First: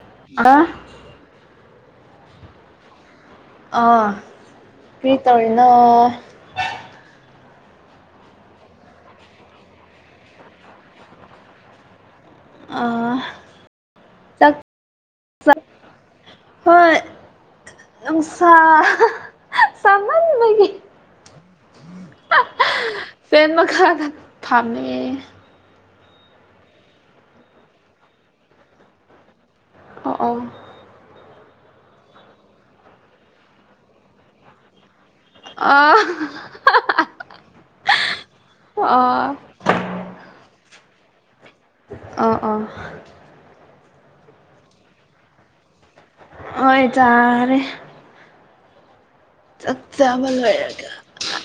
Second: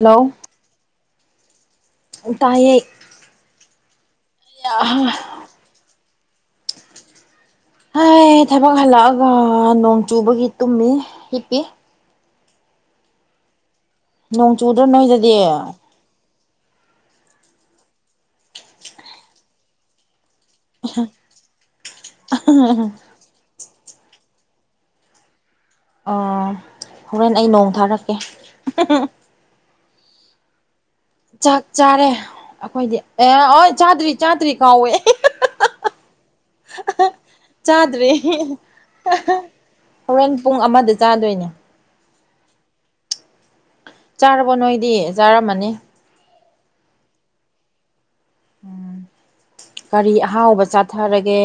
Hello ꯑꯥ ꯎꯝ ꯇꯥꯏꯌꯦ ꯑꯥ ꯀ꯭ꯔꯤ ꯇꯧꯔꯤꯅꯣ ꯍꯥꯏ ꯊꯕꯛ ꯍꯜꯂꯛꯑꯒ ꯅꯣꯡ ꯆꯨꯕꯒꯤ ꯇꯨꯝꯃꯤ ꯍꯤꯞꯄꯤ ꯑꯥ ꯅꯣꯡ ꯆꯨꯗ꯭ꯔꯥ ꯅꯣꯏꯗꯗꯤ ꯍꯣꯏ ꯅꯨꯡꯁꯥ ꯁꯥꯃꯥꯟꯕꯒꯤ [unintelligible] ꯐꯦꯟ ꯃꯈꯥꯗ ꯊꯥꯝꯃꯤꯌꯦ ꯑꯣ ꯍꯣꯔꯦꯟ ꯑꯩ ꯅꯣꯡ ꯊꯥꯔꯛꯀꯦ ꯎꯝ ꯎꯝ ꯆꯥꯛ ꯆꯥꯔꯦ ꯑꯈꯣꯏꯗꯤ ꯑꯦ ꯍꯣꯏ ꯆꯥꯗ꯭ꯔꯤ ꯆꯥꯗ꯭ꯔꯤ ꯀꯥꯎꯋꯦ ꯑ ꯆꯥꯗ꯭ꯔꯤ ꯑꯣ ꯍꯣꯔꯦꯟ ꯄꯨꯡ ꯑꯃꯗ ꯆꯥꯗꯣꯏꯅꯦ ꯑ ꯑꯥ ꯆꯥꯔꯕꯣ ꯅꯣꯏꯗꯤ ꯆꯥꯔꯝꯃꯅꯤ ꯍꯣꯏ ꯆꯥꯔꯦ ꯆꯛ ꯀꯔꯤ ꯆꯥꯕ ꯑꯍꯥꯎꯕ ꯂꯣꯏꯔꯒ ꯆꯥꯊꯔꯒꯦ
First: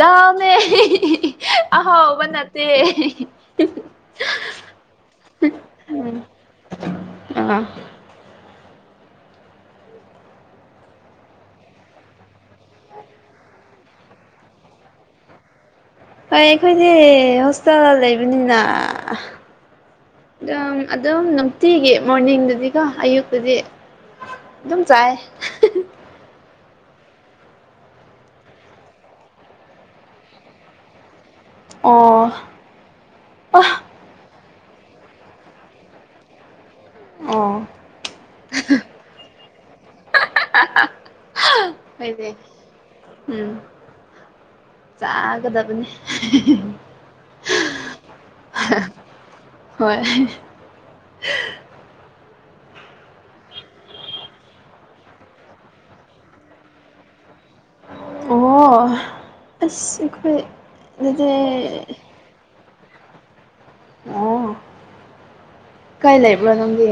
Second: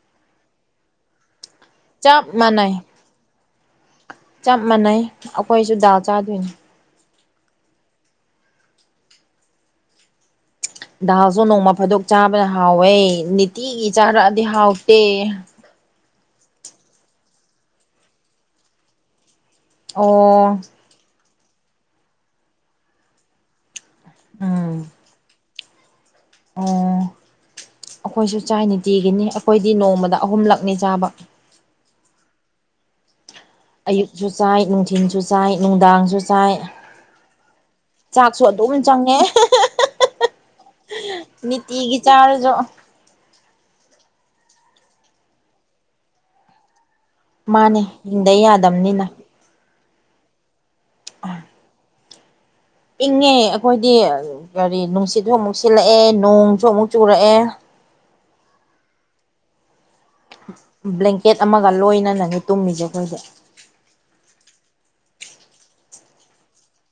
ꯗꯝꯃꯦ ꯆꯞ ꯑꯍꯣꯕ ꯅꯠꯇꯦ ꯃꯥꯟꯅꯩ ꯆꯞ ꯃꯥꯟꯅꯩ ꯑꯈꯣꯏꯁꯨ ꯗꯥꯜ ꯆꯥꯗꯣꯏꯅꯤ ꯎꯝ ꯗꯥꯜꯁꯨ ꯅꯣꯡꯃ ꯐꯥꯗꯣꯛ ꯆꯥꯕꯅ ꯍꯥꯎꯋꯦ ꯅꯤꯇꯤꯒꯤ ꯆꯥꯔꯛꯑꯗꯤ ꯍꯥꯎꯇꯦ ꯍꯣꯏ ꯑꯩꯈꯣꯏꯗꯤ ꯍꯣꯁꯇꯦꯜꯗ ꯂꯩꯕꯅꯤꯅ ꯑꯣ ꯗꯨꯝ ꯑꯗꯨꯝ ꯅꯨꯡꯇꯤꯒꯤ ꯃꯣꯔꯅꯤꯡꯗꯗꯤꯀꯣ ꯑꯌꯨꯛꯇꯗꯤ ꯑꯗꯨꯝ ꯆꯥꯏ ꯎꯝ ꯑꯈꯣꯏꯁꯨ ꯆꯥꯏ ꯅꯤꯇꯤꯒꯤꯅꯤ ꯑꯈꯣꯏꯗꯤ ꯅꯣꯡꯃꯗ ꯑꯍꯨꯝꯂꯛꯅꯤ ꯆꯥꯕ ꯑꯣ ꯑꯌꯨꯛꯁꯨ ꯆꯥꯏ ꯅꯨꯡꯊꯤꯜꯁꯨ ꯆꯥꯏ ꯅꯨꯡꯗꯥꯡꯁꯨ ꯆꯥꯏ ꯑꯣ ꯆꯥꯛꯁꯨ ꯑꯗꯨꯝ ꯆꯪꯉꯦ ꯅꯤꯇꯤꯒꯤ ꯍꯣꯏꯅꯦ ꯆꯥꯔꯁꯨ ꯎꯝ ꯆꯥꯒꯗꯕꯅꯦ ꯃꯥꯅꯦ ꯍꯤꯡꯗ ꯌꯥꯗꯝꯅꯤꯅ ꯍꯣꯏ ꯑ ꯏꯪꯉꯦ ꯑꯩꯈꯣꯏꯗꯤ ꯀꯔꯤ ꯅꯨꯡꯁꯤꯠꯁꯨ ꯑꯃꯨꯛ ꯁꯤꯜꯂꯛꯑꯦ ꯅꯣꯡꯁꯨ ꯑꯃꯨꯛ ꯆꯨꯔꯛꯑꯦ ꯑꯣ ꯑꯁ ꯑꯩꯈꯣꯏ ꯑꯗꯨꯗꯤ ꯕ꯭ꯂꯦꯡꯀꯦꯠ ꯑꯃꯒ ꯂꯣꯏꯅꯅꯅꯦ ꯇꯨꯝꯃꯤꯁꯦ ꯑꯩꯈꯣꯏꯗꯤ ꯑꯣ ꯀꯥꯏ ꯂꯩꯕ꯭ꯔꯣ ꯅꯪꯗꯤ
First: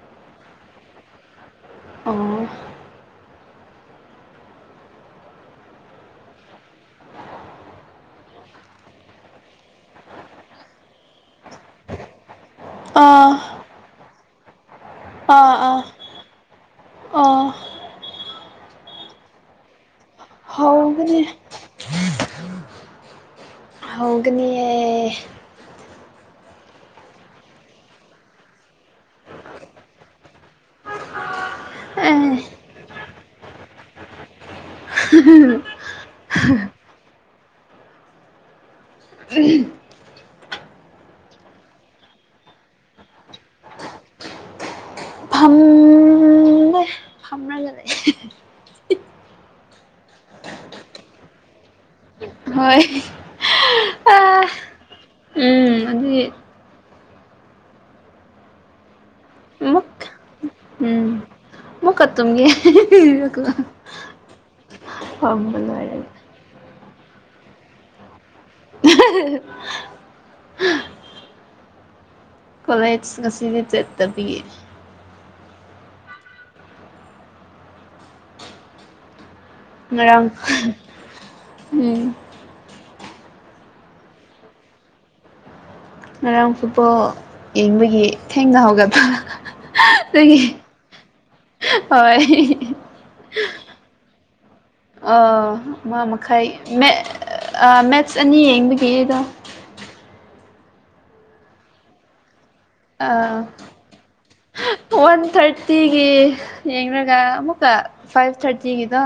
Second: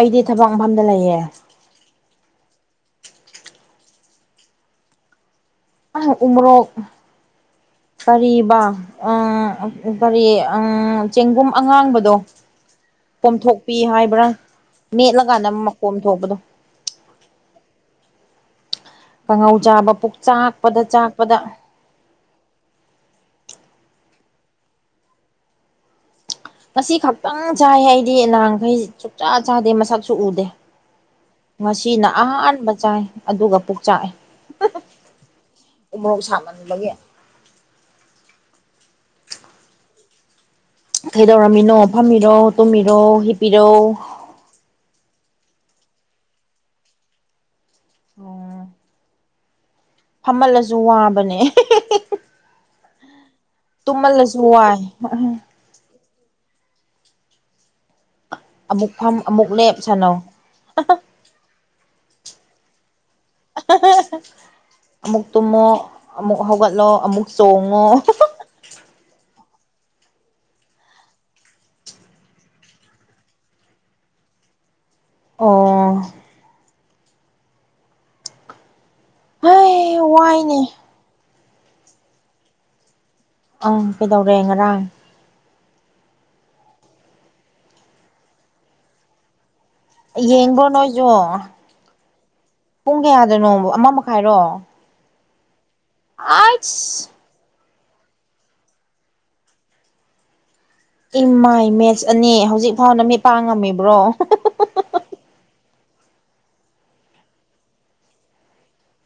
ꯑꯩꯗꯤ ꯊꯕꯛ ꯃꯐꯝꯗ ꯂꯩꯌꯦ ꯑꯣ ꯑꯍ ꯎꯣꯔꯣꯛ ꯀꯔꯤꯕ ꯎꯝ ꯀꯔꯤ ꯎꯝ ꯆꯦꯡꯒꯨꯝ ꯑꯉꯥꯡꯕꯗꯣ ꯑꯥ ꯀꯣꯝꯊꯣꯛꯄꯤ ꯍꯥꯏꯕ꯭ꯔꯥ ꯃꯦꯠꯂꯀꯥꯟꯗ ꯃꯀꯣꯝ ꯊꯣꯛꯄꯗꯣ ꯑꯣ ꯀꯥꯡꯉꯧ ꯆꯥꯕ ꯄꯨꯛ ꯆꯥꯛꯄꯗ ꯍꯧꯒꯅꯤ ꯆꯥꯛꯄꯗ ꯍꯧꯒꯅꯤꯌꯦ ꯉꯁꯤ ꯈꯛꯇꯪ ꯆꯥꯏ ꯑꯩꯗꯤ ꯅꯍꯥꯡꯈꯩ ꯁꯨꯛꯆꯥ ꯆꯥꯗꯦ ꯃꯁꯛꯁꯨ ꯎꯗꯦ ꯉꯁꯤꯅ ꯑꯦ ꯑꯍꯥꯟꯕ ꯆꯥꯏ ꯑꯗꯨꯒ ꯄꯨꯛꯆꯥꯛꯑꯦ [unintelligible] ꯎꯃꯣꯔꯣꯛ ꯁꯥꯃꯟꯕꯒꯤ ꯫ [unintelligible] ꯀꯩꯗꯧꯔꯝꯃꯤꯅꯣ ꯐꯝꯃꯤꯔꯣ ꯇꯨꯝꯃꯤꯔꯣ ꯍꯤꯞꯄꯤꯔꯣ꯫ ꯐꯝꯃꯦ꯫ ꯐꯝꯔꯒ ꯂꯩ꯫ ꯆꯣꯡ꯫ ꯐꯝꯃꯜꯂꯁꯨ ꯋꯥꯕꯅꯦ꯫ ꯍꯣꯏ꯫ ꯇꯨꯝꯃꯜꯂꯁꯨ ꯑꯥ ꯋꯥꯏ ꯫ ꯎꯝ ꯑꯗꯨꯒꯤ ꯑꯃꯨꯛ ꯐꯝ ꯑꯃꯨꯛ ꯂꯦꯞ ꯁꯥꯅꯧ꯫ ꯎꯝ ꯑꯃꯨꯛꯀ ꯇꯨꯝꯒꯦ꯫ ꯑꯃꯨꯛ ꯐꯝꯕ ꯇꯨꯝꯃꯣ ꯂꯣꯏꯔꯒ ꯑꯃꯨꯛ ꯍꯧꯒꯠꯂꯣ ꯑꯃꯨꯛ ꯆꯣꯡꯉꯣ꯫ [unintelligible] ꯀꯣꯂꯦꯖ ꯉꯁꯤꯗꯤ ꯆꯠꯇꯕꯤ꯫ ꯑꯣ꯫ ꯍꯩ ꯉꯔꯥꯡ ꯋꯥꯏꯅꯦ ꯎꯝ꯫ ꯑꯥ ꯀꯩꯗꯧꯔꯦ ꯉꯔꯥꯡ꯫ ꯉꯔꯥꯡ ꯐꯨꯠꯕꯣꯜ ꯌꯦꯡꯕꯒꯤ ꯊꯦꯡꯅꯍꯧꯒꯠꯄ꯫ ꯑꯗꯨꯒꯤ ꯌꯦꯡꯕ꯭ꯔꯣ ꯅꯣꯏꯁꯨ ꯍꯣꯏ꯫ ꯄꯨꯡ ꯀꯌꯥꯗꯅꯣ ꯑꯃ ꯃꯈꯥꯏꯔꯣ꯫ ꯑꯥ ꯑꯃ ꯃꯈꯥꯏ ꯃꯦ ꯑꯥꯏꯁ ꯑꯥ ꯃꯦꯠꯁ ꯑꯅꯤ ꯌꯦꯡꯕꯒꯤꯅꯤꯗ꯫ ꯏꯃꯥꯏ ꯃꯦꯠꯆ ꯑꯅꯤ ꯍꯧꯖꯤꯛ ꯐꯥꯎ ꯑ ꯅꯃꯤꯠ ꯄꯥꯡ ꯉꯝꯃꯤꯕ꯭ꯔꯣ꯫ ꯋꯥꯟ ꯊꯥꯔꯇꯤꯒꯤ ꯌꯦꯡꯔꯒ ꯑꯃꯨꯛꯀ ꯐꯥꯏꯚ ꯊꯥꯔꯇꯤꯒꯤꯗꯣ꯫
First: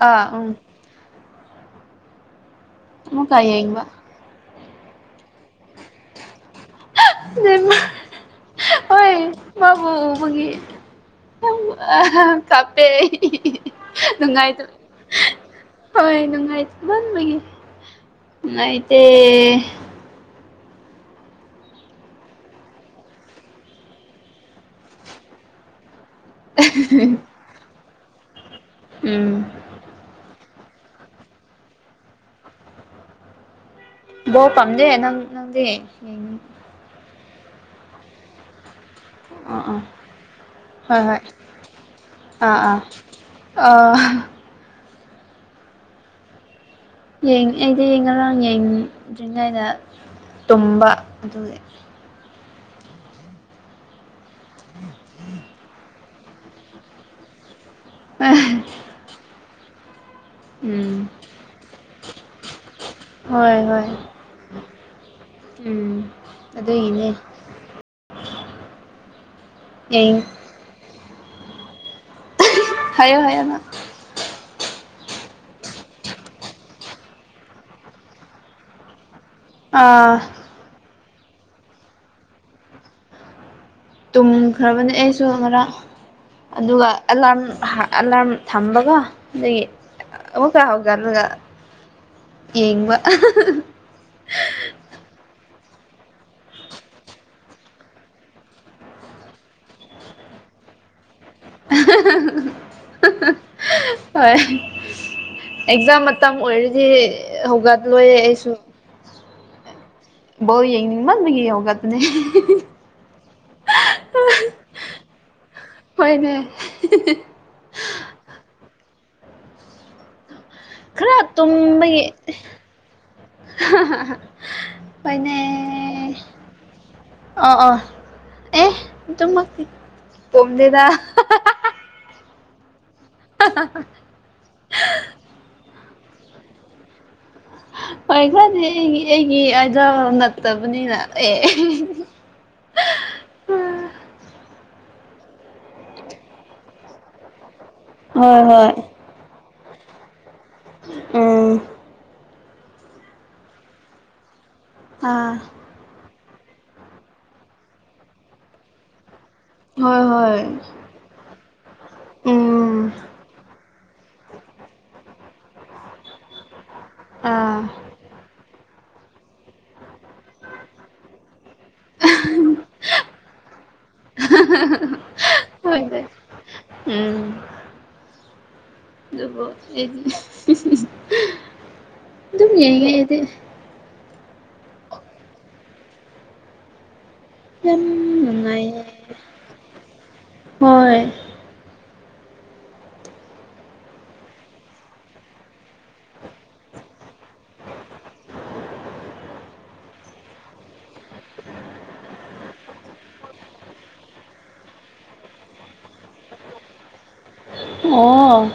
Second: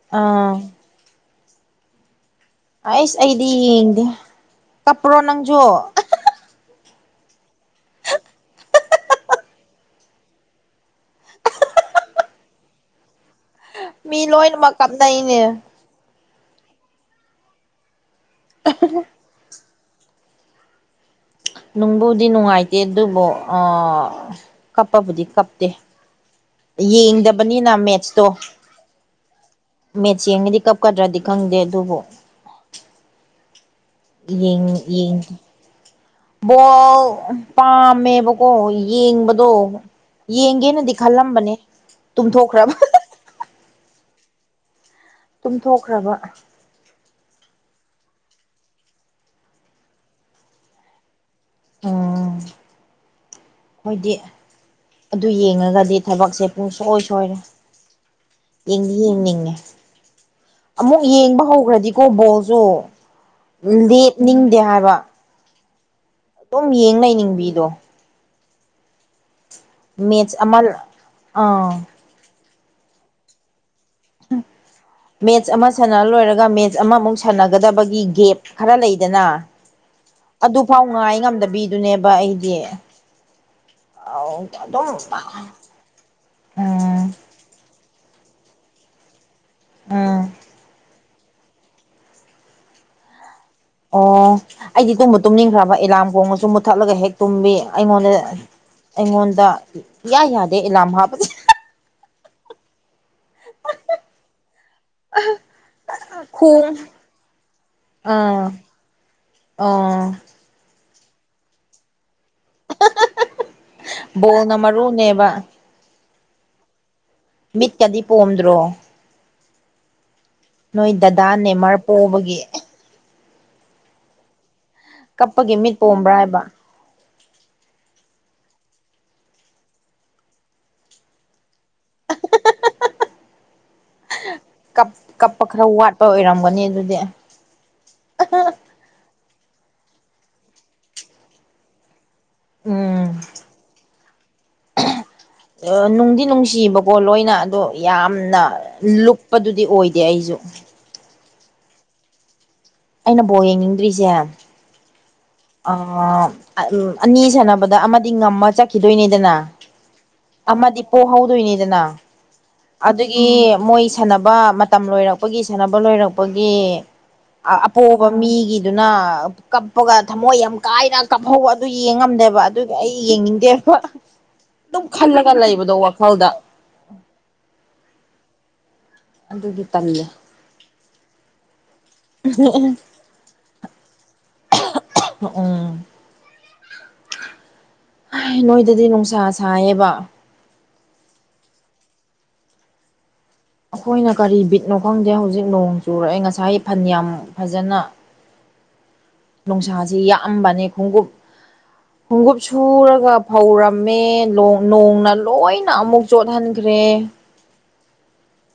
ꯑꯥ ꯎꯝ꯫ ꯑꯩꯁ ꯑꯃꯨꯛꯀ ꯑꯩꯗꯤ ꯌꯦꯡꯕ ꯌꯦꯡꯗꯦ ꯀꯞꯄ꯭ꯔꯣ ꯅꯪꯖꯨ꯫ ꯅꯦꯃꯥ__ [unintelligible] ꯍꯣꯏ ꯃꯥꯕꯨ ꯎꯕꯒꯤ꯫ ꯀꯥꯞꯄꯦ ꯑꯩ꯫ ꯃꯤ ꯂꯣꯏꯅꯃꯛ ꯀꯞꯅꯩꯅꯦ꯫ ꯍꯣꯏ ꯅꯨꯡꯉꯥꯏꯃꯟꯕꯒꯤ ꯅꯩꯇꯦ꯫ ꯅꯨꯡꯕꯨꯗꯤ ꯅꯨꯡꯉꯥꯏꯇꯦ ꯑꯗꯨꯕꯨ ꯑꯥ ꯀꯞꯄꯕꯨꯗꯤ ꯀꯞꯇꯦ ꯌꯦꯡꯗꯕꯅꯤꯅ ꯃꯦꯠꯁꯇꯣ꯫ ꯎꯝ꯫ ꯃꯦꯠꯁ ꯌꯦꯡꯉꯗꯤ ꯀꯞꯀꯗ꯭ꯔꯗꯤ ꯈꯪꯗꯦ ꯑꯗꯨꯕꯨ ꯕꯣ ꯌꯦꯡ ꯄꯝꯗꯦ ꯅꯪ ꯌꯦꯡꯗꯦ ꯅꯪꯗꯤ ꯌꯦꯡ꯫ ꯕꯣꯜ ꯄꯥꯝꯃꯦꯕ ꯀꯣ ꯌꯦꯡꯕꯗꯣ ꯑꯥ ꯑꯥ ꯌꯦꯡꯒꯦꯅꯗꯤ ꯍꯣꯏ ꯍꯣꯏ ꯈꯜꯂꯝꯕꯅꯦ ꯑꯥ ꯇꯨꯝꯊꯣꯛꯈ꯭ꯔꯕ꯫ ꯑꯥ ꯑꯥ꯫ ꯇꯨꯝꯊꯣꯛꯈ꯭ꯔꯕ꯫ ꯌꯦꯡ ꯑꯩꯗꯤ ꯉꯔꯥꯡ ꯌꯦꯡꯗ꯭ꯔꯤꯉꯩꯗ ꯇꯨꯝꯕ ꯑꯗꯨꯒꯤ꯫ ꯑꯣ ꯑꯈꯣꯏꯗꯤ ꯑꯗꯨ ꯌꯦꯡꯉꯒꯗꯤ ꯊꯕꯛꯁꯦ ꯄꯨꯡꯁꯣꯏ ꯁꯣꯏꯔꯦ ꯌꯦꯡꯗꯤ ꯌꯦꯡꯅꯤꯡꯉꯦ ꯑꯃꯨꯛ ꯎꯝ ꯌꯦꯡꯕ ꯍꯧꯈ꯭ꯔꯗꯤꯀꯣ ꯕꯣꯜꯁꯨ ꯍꯣꯏ ꯍꯣꯏ ꯂꯦꯞꯅꯤꯡꯗꯦ ꯍꯥꯏꯕ ꯎꯝ ꯑꯗꯨꯝ ꯌꯦꯡ ꯑꯗꯨꯒꯤꯅꯦ ꯂꯩꯅꯤꯡꯕꯤꯗꯣ ꯌꯦꯡ ꯃꯦꯆ ꯑꯃꯜ ꯑꯥꯎ ꯍꯥꯏꯌꯣ ꯍꯥꯏꯌꯣ ꯅꯪ [unintelligible] ꯃꯦꯠꯁ ꯑꯃ ꯁꯥꯟꯅꯔ ꯂꯣꯏꯔꯒ ꯃꯦꯠꯁ ꯑꯃꯃꯨꯛ ꯁꯥꯟꯅꯒꯗꯕꯒꯤ ꯒꯦꯞ ꯈꯔ ꯂꯩꯗꯅ ꯑꯥ ꯑꯗꯨꯐꯥꯎ ꯉꯥꯏ ꯉꯝꯗꯕꯤꯗꯨꯅꯦꯕ ꯑꯩꯗꯤ ꯑꯧ ꯇꯨꯝꯈ꯭ꯔꯕꯅꯦ ꯑꯗꯨꯝ ꯎꯝ ꯑꯩꯁꯨ ꯉꯔꯥꯡ ꯑꯗꯨꯒ ꯑꯂꯥꯔꯝ ꯑꯦꯂꯥꯔ ꯊꯝꯕꯀꯣ ꯑꯗꯨꯒꯤ ꯎꯝ ꯑꯃꯨꯛꯀ ꯍꯧꯒꯠꯂꯒ ꯌꯦꯡꯕ ꯑꯍꯥꯍ ꯑꯣ ꯑꯩꯗꯤ ꯇꯨꯝꯕꯨ ꯇꯨꯝꯅꯤꯡꯈ꯭ꯔꯕ ꯑꯦꯂꯥꯝ ꯈꯣꯡꯉꯁꯨ ꯃꯨꯠꯊꯠꯂꯒ ꯍꯦꯛ ꯇꯨꯝꯕꯤ ꯑꯩꯉꯣꯟꯗ ꯑꯩꯉꯣꯟꯗ ꯏꯌꯥ ꯌꯥꯗꯦ ꯑꯦꯂꯥꯝ ꯍꯥꯞꯄꯁꯤ ꯍꯣꯏ ꯑꯦꯛꯖꯥꯝ ꯃꯇꯝ ꯈꯣꯡ ꯑꯣꯏꯔꯗꯤ ꯍꯧꯒꯠꯂꯣꯏꯑꯦ ꯑꯩꯁꯨ ꯑꯣ ꯕꯣꯜ ꯌꯦꯡꯅꯤꯡ ꯃꯟꯕꯒꯤ ꯍꯧꯒꯠꯄꯅꯦ ꯕꯣꯜꯅ ꯃꯔꯨꯅꯦꯕ ꯍꯣꯏꯅꯦ ꯃꯤꯠꯀꯗꯤ ꯄꯣꯝꯗ꯭ꯔꯣ ꯅꯣꯏ ꯗꯥꯗꯥ ꯅꯦꯃꯔ ꯄꯣꯕꯒꯤ ꯀꯞꯄꯒꯤ ꯃꯤꯠ ꯄꯣꯝꯕ꯭ꯔꯥ ꯍꯣꯢꯅꯦ ꯍꯥꯏꯕ ꯑ ꯑ ꯑꯦ ꯑꯗꯨ ꯃꯛꯇꯤ ꯄꯣꯝꯗꯦꯗ [unintelligible] ꯀꯞ ꯀꯞꯄ ꯈꯔ ꯋꯥꯠꯄ ꯑꯣꯏꯔꯝꯒꯅꯤ ꯑꯗꯨꯗꯤ ꯍꯣꯏ ꯈꯔꯗꯤ ꯑꯩꯒꯤ ꯑꯩꯒꯤ ꯑꯗꯣ ꯅꯠꯇꯕꯅꯤꯅ ꯑꯦ ꯎꯝ ꯅꯨꯡꯗꯤ ꯅꯨꯡꯁꯤꯕꯀꯣ ꯂꯣꯏꯅ ꯑꯗꯣ ꯍꯣꯏ ꯌꯥꯝꯅ ꯍꯣꯏ ꯂꯨꯞ ꯑꯗꯨꯗꯤ ꯑꯣꯏꯗꯦ ꯑꯩꯁꯨ ꯎꯝ ꯑꯩꯅ ꯕꯣꯜ ꯌꯦꯡꯅꯤꯡꯗ꯭ꯔꯤꯁꯦ ꯑꯥ ꯑ ꯅꯤ ꯁꯥꯟꯅꯕꯗ ꯑꯃꯗꯤ ꯉꯝꯃ ꯆꯠꯈꯤꯗꯣꯏꯅꯦꯗꯅ ꯍꯣꯏ ꯍꯣꯏ ꯄꯣ ꯍꯧꯗꯣꯏꯅꯤꯗꯅ ꯎꯝ ꯑꯗꯨꯒꯤ ꯃꯣꯏ ꯁꯥꯟꯅꯕ ꯃꯇꯝ ꯂꯣꯏꯔꯛꯄꯒꯤ ꯁꯥꯟꯅꯕ ꯂꯣꯏꯔꯛꯄꯒꯤ ꯑꯥ ꯑꯄꯣꯕ ꯃꯤꯒꯤꯗꯨꯅ ꯀꯞꯄꯒ ꯊꯃꯣꯏ ꯌꯥꯝ ꯀꯥꯏꯅ ꯀꯥꯞꯍꯧꯕ ꯑꯗꯨ ꯌꯦꯡꯉꯝꯗꯦꯕ ꯑꯗꯨꯒꯤ ꯑꯩ ꯌꯦꯡꯅꯤꯡꯗꯦꯕ ꯑꯗꯨꯝ ꯈꯜꯂꯒ ꯂꯩꯕꯗꯣ ꯍꯣꯏ ꯍꯣꯏ ꯋꯥꯈꯜꯗ ꯎꯝ ꯑꯗꯨꯕꯨ ꯑꯗꯨꯒꯤ ꯇꯜꯂꯦ ꯑꯩꯗꯤ ꯑꯗꯨꯝ ꯌꯦꯡꯉꯦ ꯑꯩꯗꯤ ꯎꯝ ꯌꯥꯝ ꯍꯥꯢ ꯅꯨꯡꯉꯥꯏꯌꯦ ꯅꯣꯏꯗꯗꯤ ꯅꯨꯡꯁꯥ ꯁꯥꯌꯦꯕ ꯍꯣꯏ.... ꯑꯩꯈꯣꯏꯅ ꯀꯔꯤ ꯕꯤꯠꯅꯣ ꯈꯪꯗꯦ ꯍꯧꯖꯤꯛ ꯅꯣꯡ ꯆꯨꯔꯛꯑꯦ ꯉꯁꯥꯏ ꯐꯟꯅꯌꯥꯝ ꯐꯖꯅ [unintelligible] ꯅꯨꯡꯁꯥꯁꯤ ꯌꯥꯑꯝꯕꯅꯤ ꯈꯣꯡꯎꯞ ꯈꯣꯡꯎꯞ ꯁꯨꯔꯒ ꯐꯧꯔꯝꯃꯦ ꯅꯣꯡ ꯅꯣꯡꯅ ꯂꯣꯏꯅ ꯑꯃꯨꯛ ꯆꯣꯠꯍꯟꯈ꯭ꯔꯦ ꯑꯣ.....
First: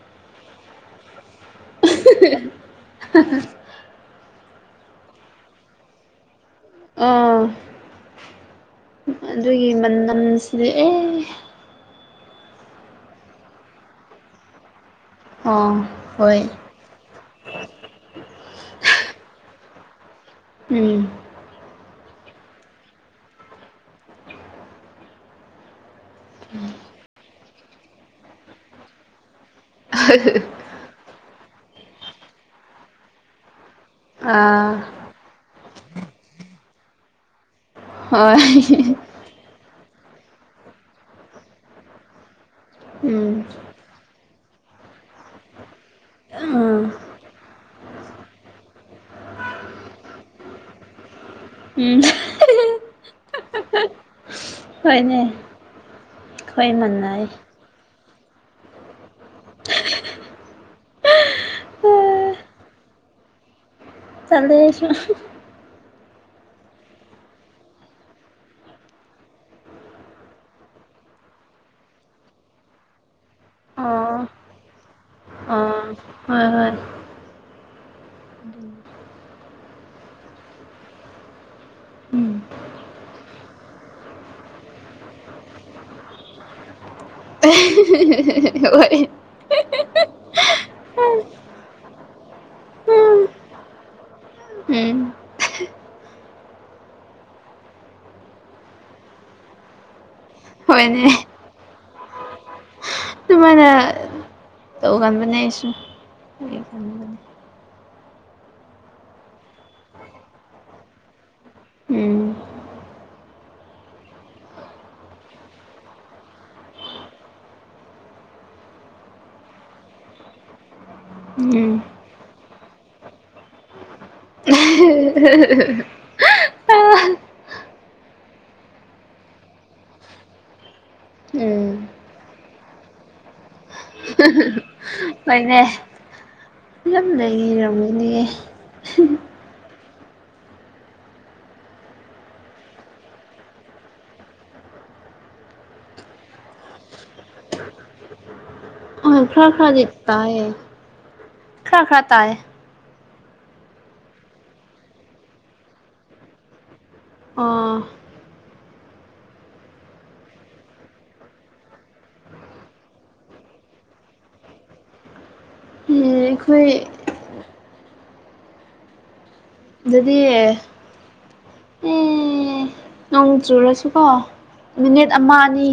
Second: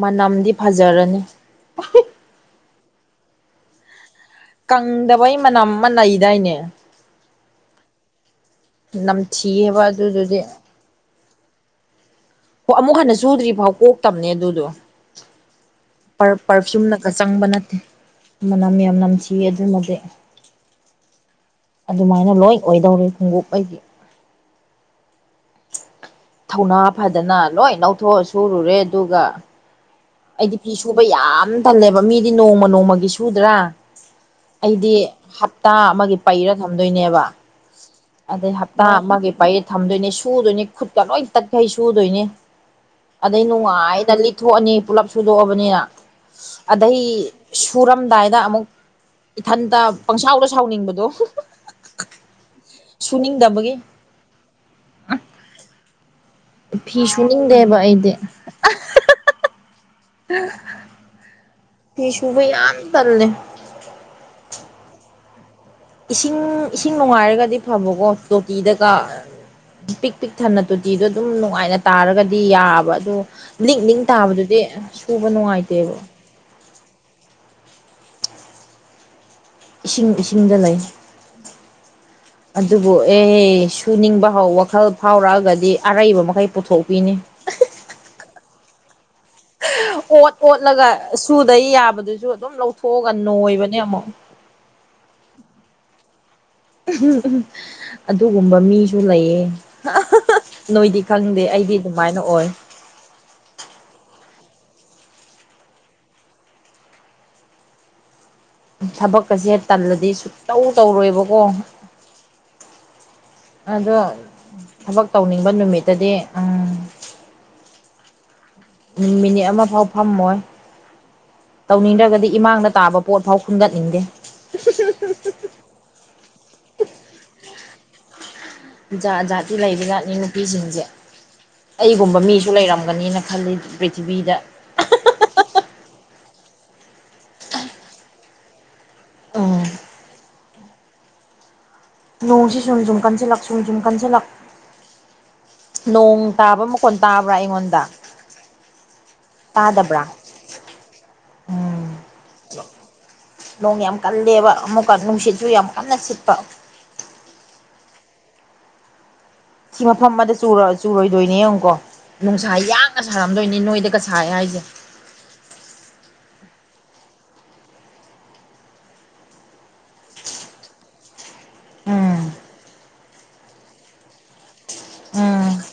ꯃꯅꯝꯗꯤ ꯐꯖꯔꯅꯤ ꯍꯤꯍꯤ....... ꯍꯥꯍꯥ ꯀꯪꯗꯕꯩ ꯃꯅꯝ ꯑꯃ ꯂꯩꯗꯥꯏꯅꯦ ꯑꯥ..... ꯑꯗꯨꯒꯤ ꯅꯝꯊꯤꯑꯕ ꯑꯗꯨꯗꯨꯗꯤ ꯃꯅꯝꯁꯤꯗꯤ ꯑꯦ ꯍꯣ ꯑꯃꯨꯛ ꯍꯟꯅ ꯁꯨꯗ꯭ꯔꯤꯐꯥꯎ ꯀꯣꯛꯇꯕꯅꯦ ꯑꯗꯨꯗꯣ ꯑꯥ..... ꯄꯔ ꯍꯣꯏ ꯄꯔꯐ꯭ꯌꯨꯝꯅꯒ ꯆꯪꯕ ꯅꯠꯇꯦ ꯃꯅꯝ ꯌꯥꯝ ꯅꯝꯊꯤ ꯑꯗꯨꯃꯗꯤ ꯎꯝ ꯑꯗꯨꯃꯥꯏꯅ ꯂꯣꯏ ꯑꯣꯏꯗꯧꯔꯦ ꯈꯣꯡꯎꯞ ꯑꯩꯒꯤ ꯊꯧꯅꯥ ꯐꯗꯅ ꯂꯣꯏ ꯂꯧꯊꯣꯛꯑ ꯁꯨꯔꯨꯔꯦ ꯑꯗꯨꯒ ꯑꯩꯗꯤ ꯐꯤ ꯁꯨꯕ ꯌꯥꯝ ꯇꯜꯂꯦꯕ ꯃꯤꯗꯤ ꯅꯣꯡꯃ ꯅꯣꯡꯃꯒꯤ ꯁꯨꯗ꯭ꯔꯥ ꯑꯥ ꯑꯩꯗꯤ ꯍꯞꯇꯥ ꯑꯃꯒꯤ ꯄꯩꯔ ꯊꯝꯗꯣꯏꯅꯦꯕ ꯍꯣꯏ ꯑꯗꯩ ꯍꯞꯇꯥ ꯑꯃꯒꯤ ꯄꯥꯏꯔꯦ ꯊꯝꯗꯣꯏꯅꯤ ꯁꯨꯗꯨꯏꯅꯤ ꯈꯨꯠꯀ ꯂꯣꯏ ꯇꯠꯈꯩ ꯁꯨꯗꯨꯏꯅꯤ ꯎꯝ ꯑꯗꯩ ꯅꯨꯡꯉꯥꯏꯅ ꯂꯤꯠꯊꯣꯛꯑꯅꯤ ꯄꯨꯜꯂꯞ ꯁꯨꯗꯣꯛꯑꯕꯅꯤꯅ ꯑꯥ ꯑꯗꯩ ꯁꯨꯔꯝꯗꯥꯏꯗ ꯑꯃꯨꯛ ꯏꯊꯟꯇ ꯄꯪꯁꯥꯎꯗ ꯁꯥꯎꯅꯤꯡꯕꯗꯣ ꯎꯝ ꯁꯨꯅꯤꯡ ꯗꯕꯒꯤ ꯍꯣꯏꯅꯦ ꯑꯥ ꯑꯩꯈꯣꯏ ꯐꯤ ꯃꯥꯟꯅꯩ ꯁꯨꯅꯤꯡꯗꯦꯕ ꯑꯩꯗꯤ ꯑꯥꯍ ꯐꯤꯁꯨꯨꯕ ꯌꯥꯝ ꯇꯜꯂꯦ ꯇꯜꯂꯦ ꯑꯩꯁꯨ ꯏꯁꯤꯡ ꯏꯁꯤꯡ ꯅꯨꯡꯉꯥꯏꯔꯒꯗꯤ ꯐꯕꯀꯣ ꯇꯣꯇꯤꯗꯒ ꯄꯤꯛ ꯄꯤꯛ ꯊꯟꯅ ꯇꯣꯇꯤꯗꯣ ꯑꯗꯨꯝ ꯅꯨꯡꯉꯥꯏꯅ ꯇꯥꯔꯒꯗꯤ ꯌꯥꯕ ꯑꯗꯨ ꯅꯤꯛ ꯅꯤꯡ ꯑꯥ ꯇꯥꯕꯗꯨꯗꯤ ꯁꯨꯕ ꯑꯥ ꯅꯨꯡꯉꯥꯏꯇꯦꯕ ꯍꯣꯏ ꯍꯣꯏ [unintelligible] ꯏꯁꯤꯡ ꯏꯁꯤꯡꯗ ꯂꯩ ꯎꯝ ꯑꯗꯨꯕꯨ ꯑꯦ ꯁꯨꯅꯤꯡꯕ ꯍꯧ ꯋꯥꯈꯜ ꯐꯥꯎꯔꯛꯑꯒꯗꯤ ꯑꯔꯩꯕ ꯃꯈꯩ ꯄꯨꯊꯣꯛꯄꯤꯅꯤ ꯍꯣꯏ ꯑꯣꯠ ꯑꯣꯠꯂꯒ ꯁꯨꯗꯩ ꯌꯥꯕꯗꯨꯁꯨ ꯑꯗꯨꯝ ꯂꯧꯊꯣꯛꯑꯒ ꯅꯣꯏꯕꯅꯦ ꯑꯃꯨꯛ ꯎꯝ ꯑꯗꯨꯒꯨꯝꯕ ꯃꯤꯁꯨ ꯂꯩꯌꯦ ꯅꯣꯏꯗꯤ ꯍꯣꯏꯅꯦ ꯈꯪꯗꯦ ꯑꯩꯗꯤ ꯑꯗꯨꯃꯥꯏꯅ ꯑꯣꯏ ꯇꯨꯃꯥꯏꯅ ꯇꯧꯒꯝꯕꯅꯦ ꯑꯩꯁꯨ ꯊꯕꯛꯀꯁꯦ ꯇꯜꯂꯗꯤ ꯁꯨꯛꯇꯧ ꯇꯧꯔꯣꯏꯕꯀꯣ ꯎꯝ ꯑꯗꯣ ꯊꯕꯛ ꯇꯧꯅꯤꯡꯕ ꯅꯨꯃꯤꯠꯇꯗꯤ ꯑꯝ ꯎꯝ ꯃꯤꯅꯤꯠ ꯑꯃ ꯐꯥꯎ ꯐꯝꯃꯣꯏ ꯎꯝ ꯇꯧꯅꯤꯡꯗ꯭ꯔꯒꯗꯤ ꯏꯃꯥꯡꯗ ꯇꯥꯕ ꯄꯣꯠ ꯐꯧ ꯈꯨꯟꯒꯠꯅꯤꯡꯗꯦ ꯑ [inaudible] ꯖꯥꯠ ꯖꯥꯠꯇꯤ ꯂꯩꯕ ꯖꯥꯠꯅꯤ ꯅꯨꯄꯤꯁꯤꯡꯁꯦ꯫ ꯎꯝ ꯑꯩꯒꯨꯝꯕ ꯃꯤꯁꯨ ꯂꯩꯔꯝꯒꯅꯤꯅ ꯈꯜꯂꯤ ꯄ꯭ꯔꯤꯊꯤꯕꯤꯗ꯫ ꯍꯣꯏꯅꯦ ꯌꯥꯝ ꯂꯩꯏꯔꯝꯃꯤꯅꯦ [unintelligible] ꯑꯣ ꯅꯣꯡꯁꯤꯁꯨꯝ ꯁꯨꯝ ꯀꯟꯁꯤꯂꯛ ꯁꯨꯝ ꯁꯨꯝ ꯀꯟꯁꯤꯂꯛ ꯅꯣꯡ ꯇꯥꯕ ꯃꯈꯣꯟ ꯇꯥꯕ꯭ꯔꯥ ꯑꯩꯉꯣꯟꯗꯥ꯫ ꯈ꯭ꯔ ꯈ꯭ꯔꯗꯤ ꯇꯥꯏꯌꯦ ꯈꯔ ꯎꯝ ꯈꯥ ꯇꯥꯏꯌꯦ꯫ ꯅꯣꯡ ꯌꯥꯝ ꯀꯜꯂꯦꯕ ꯑꯃꯨꯛꯀ ꯅꯨꯡꯁꯤꯠꯁꯨ ꯌꯥꯝ ꯀꯟꯅ ꯁꯤꯠꯄ꯫ ꯑꯥ ꯁꯤ ꯃꯐꯝ ꯑꯃꯗ ꯆꯨꯔ ꯆꯨꯔꯣꯏꯗꯣꯏꯅꯦ ꯌꯦꯡꯉꯨꯀꯣ꯫ ꯅꯨꯡꯁꯥ ꯌꯥꯡꯅ ꯁꯥꯔꯝꯗꯣꯏꯅꯤ ꯅꯣꯏꯗꯒ ꯁꯥꯏ ꯍꯥꯏꯁꯦ꯫ ꯑꯩꯈꯣꯏ ꯑꯗꯨꯗꯤ ꯎꯝ ꯅꯣꯡ ꯆꯨꯔꯁꯨꯀꯣ ꯃꯤꯅꯤꯠ ꯑꯃ ꯎꯝ ꯑꯅꯤ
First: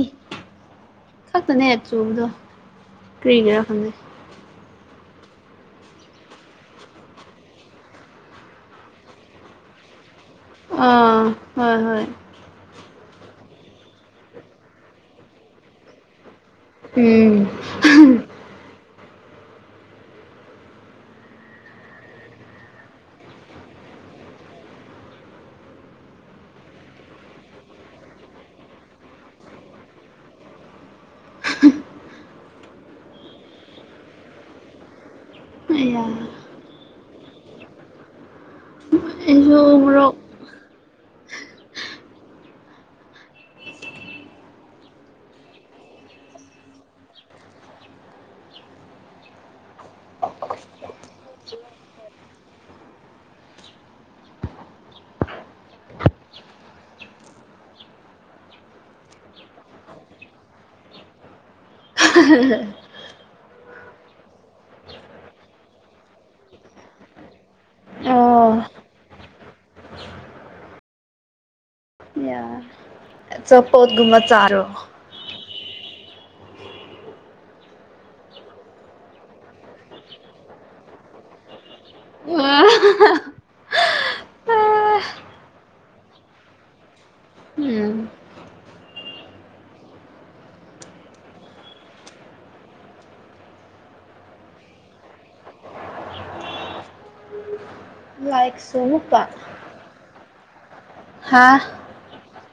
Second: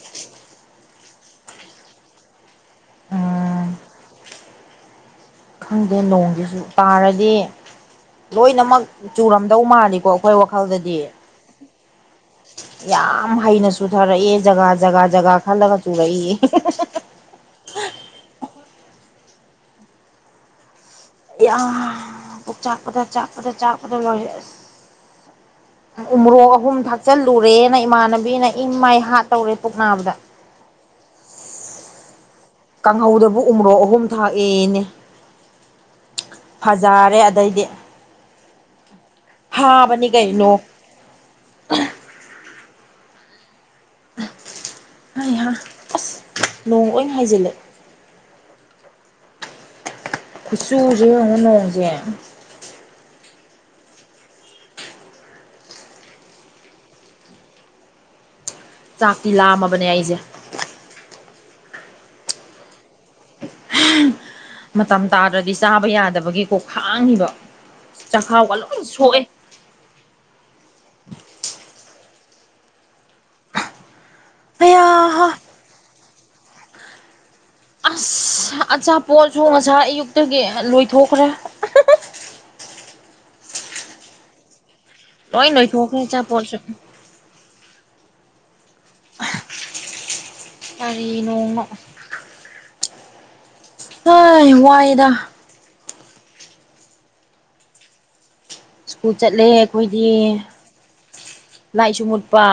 ꯈꯛꯇꯅꯦ ꯆꯨꯕꯗꯣ ꯎꯝ ꯀ꯭ꯔꯤꯒꯦꯔꯥ ꯈꯪꯗꯦ ꯈꯪꯗꯦ ꯅꯣꯡꯁꯤꯁꯨ ꯇꯥꯔꯗꯤ ꯂꯣꯏꯅꯃꯛ ꯆꯨꯔꯝꯗꯧ ꯃꯥꯜꯂꯤꯀꯣ ꯑꯈꯣꯏ ꯋꯥꯈꯜꯗꯗꯤ꯫ ꯑꯥ ꯍꯣꯏ ꯍꯣꯏ ꯌꯥꯝ ꯍꯩꯅ ꯆꯨꯊꯔꯛꯏꯌꯦ ꯖꯒꯥ ꯖꯒꯥ ꯖꯒꯥ ꯈꯜꯂꯒ ꯆꯨꯔꯛꯏꯌꯦ [unintelligible] ꯎꯝ [unintelligible] [unintelligible] ꯄꯨꯛ ꯆꯥꯛꯄꯗ ꯆꯥꯛꯄꯗ ꯆꯥꯛꯄꯗ ꯂꯣꯏꯔꯦ ꯑꯁ [inaudible] ꯎꯣꯔꯣꯛ ꯑꯍꯨꯝ ꯊꯥꯛꯆꯜꯂꯨꯔꯦꯅ ꯏꯃꯥꯟꯅꯕꯤꯅ ꯏꯟ ꯃꯥꯏ ꯍꯥꯠ ꯇꯧꯔꯦ ꯄꯨꯛ ꯅꯥꯕꯗ꯫ ꯀꯥꯡꯍꯧꯗꯕꯨ ꯎ ꯃꯣꯔꯣꯛ ꯑꯍꯨꯝ ꯊꯥꯛꯑꯦꯅꯦ ꯑꯩꯌꯥ ꯐꯖꯥꯔꯦ ꯑꯗꯩꯗꯤ꯫ ꯑꯩꯁꯨ ꯍꯥꯕꯅꯤ ꯃꯣꯔꯣꯛ ꯀꯩꯅꯣ ꯍꯩꯍꯥ ꯑꯁ ꯅꯣꯡ ꯑꯣꯏꯟ ꯍꯥꯏꯖꯤꯜꯂꯛꯑꯦ ꯈꯨꯠꯆꯨꯁꯦ ꯌꯦꯡꯉꯨ ꯅꯣꯡꯖꯦ꯫ ꯆꯥꯛꯇꯤ ꯂꯥꯝꯃꯕꯅꯦ ꯑꯩꯁꯦ꯫ [unintelligible] ꯃꯇꯝ ꯇꯥꯗ꯭ꯔꯗꯤ ꯆꯥꯕ ꯌꯥꯗꯕꯒꯤꯀꯣ ꯈꯥꯡꯉꯤꯕ ꯑꯣ ꯆꯈꯥꯎꯒ ꯂꯣꯏ ꯁꯣꯛꯑꯦ꯫ ꯌꯥ ꯑꯆꯄꯣꯠ ꯒ ꯨꯝꯃ ꯆꯥꯔꯣ ꯑꯌꯥ ꯍꯥ ꯑꯁ ꯑꯆꯥꯄꯣꯠꯁꯨ ꯉꯁꯥꯏ ꯑꯌꯨꯛꯇꯒꯤ ꯂꯣꯏꯊꯣꯛꯈ꯭ꯔꯦ꯫ ꯎꯝ [unintelligible] [unintelligible] ꯂꯣꯏ ꯅꯣꯏ ꯊꯣꯛꯈ꯭ꯔꯦ ꯆꯥꯄꯣꯠꯁꯨ꯫ ꯎꯝ ꯀꯔꯤ ꯅꯣꯡꯅꯣ ꯍꯥꯏ ꯋꯥꯏꯗ꯫ ꯂꯥꯏꯛꯁ ꯁ꯭ꯀꯨꯜ ꯆꯠꯂꯦ ꯑꯩꯈꯣꯏꯗꯤ꯫ ꯍꯥꯥ ꯂꯥꯏꯠꯁꯨ ꯃꯨꯠꯄ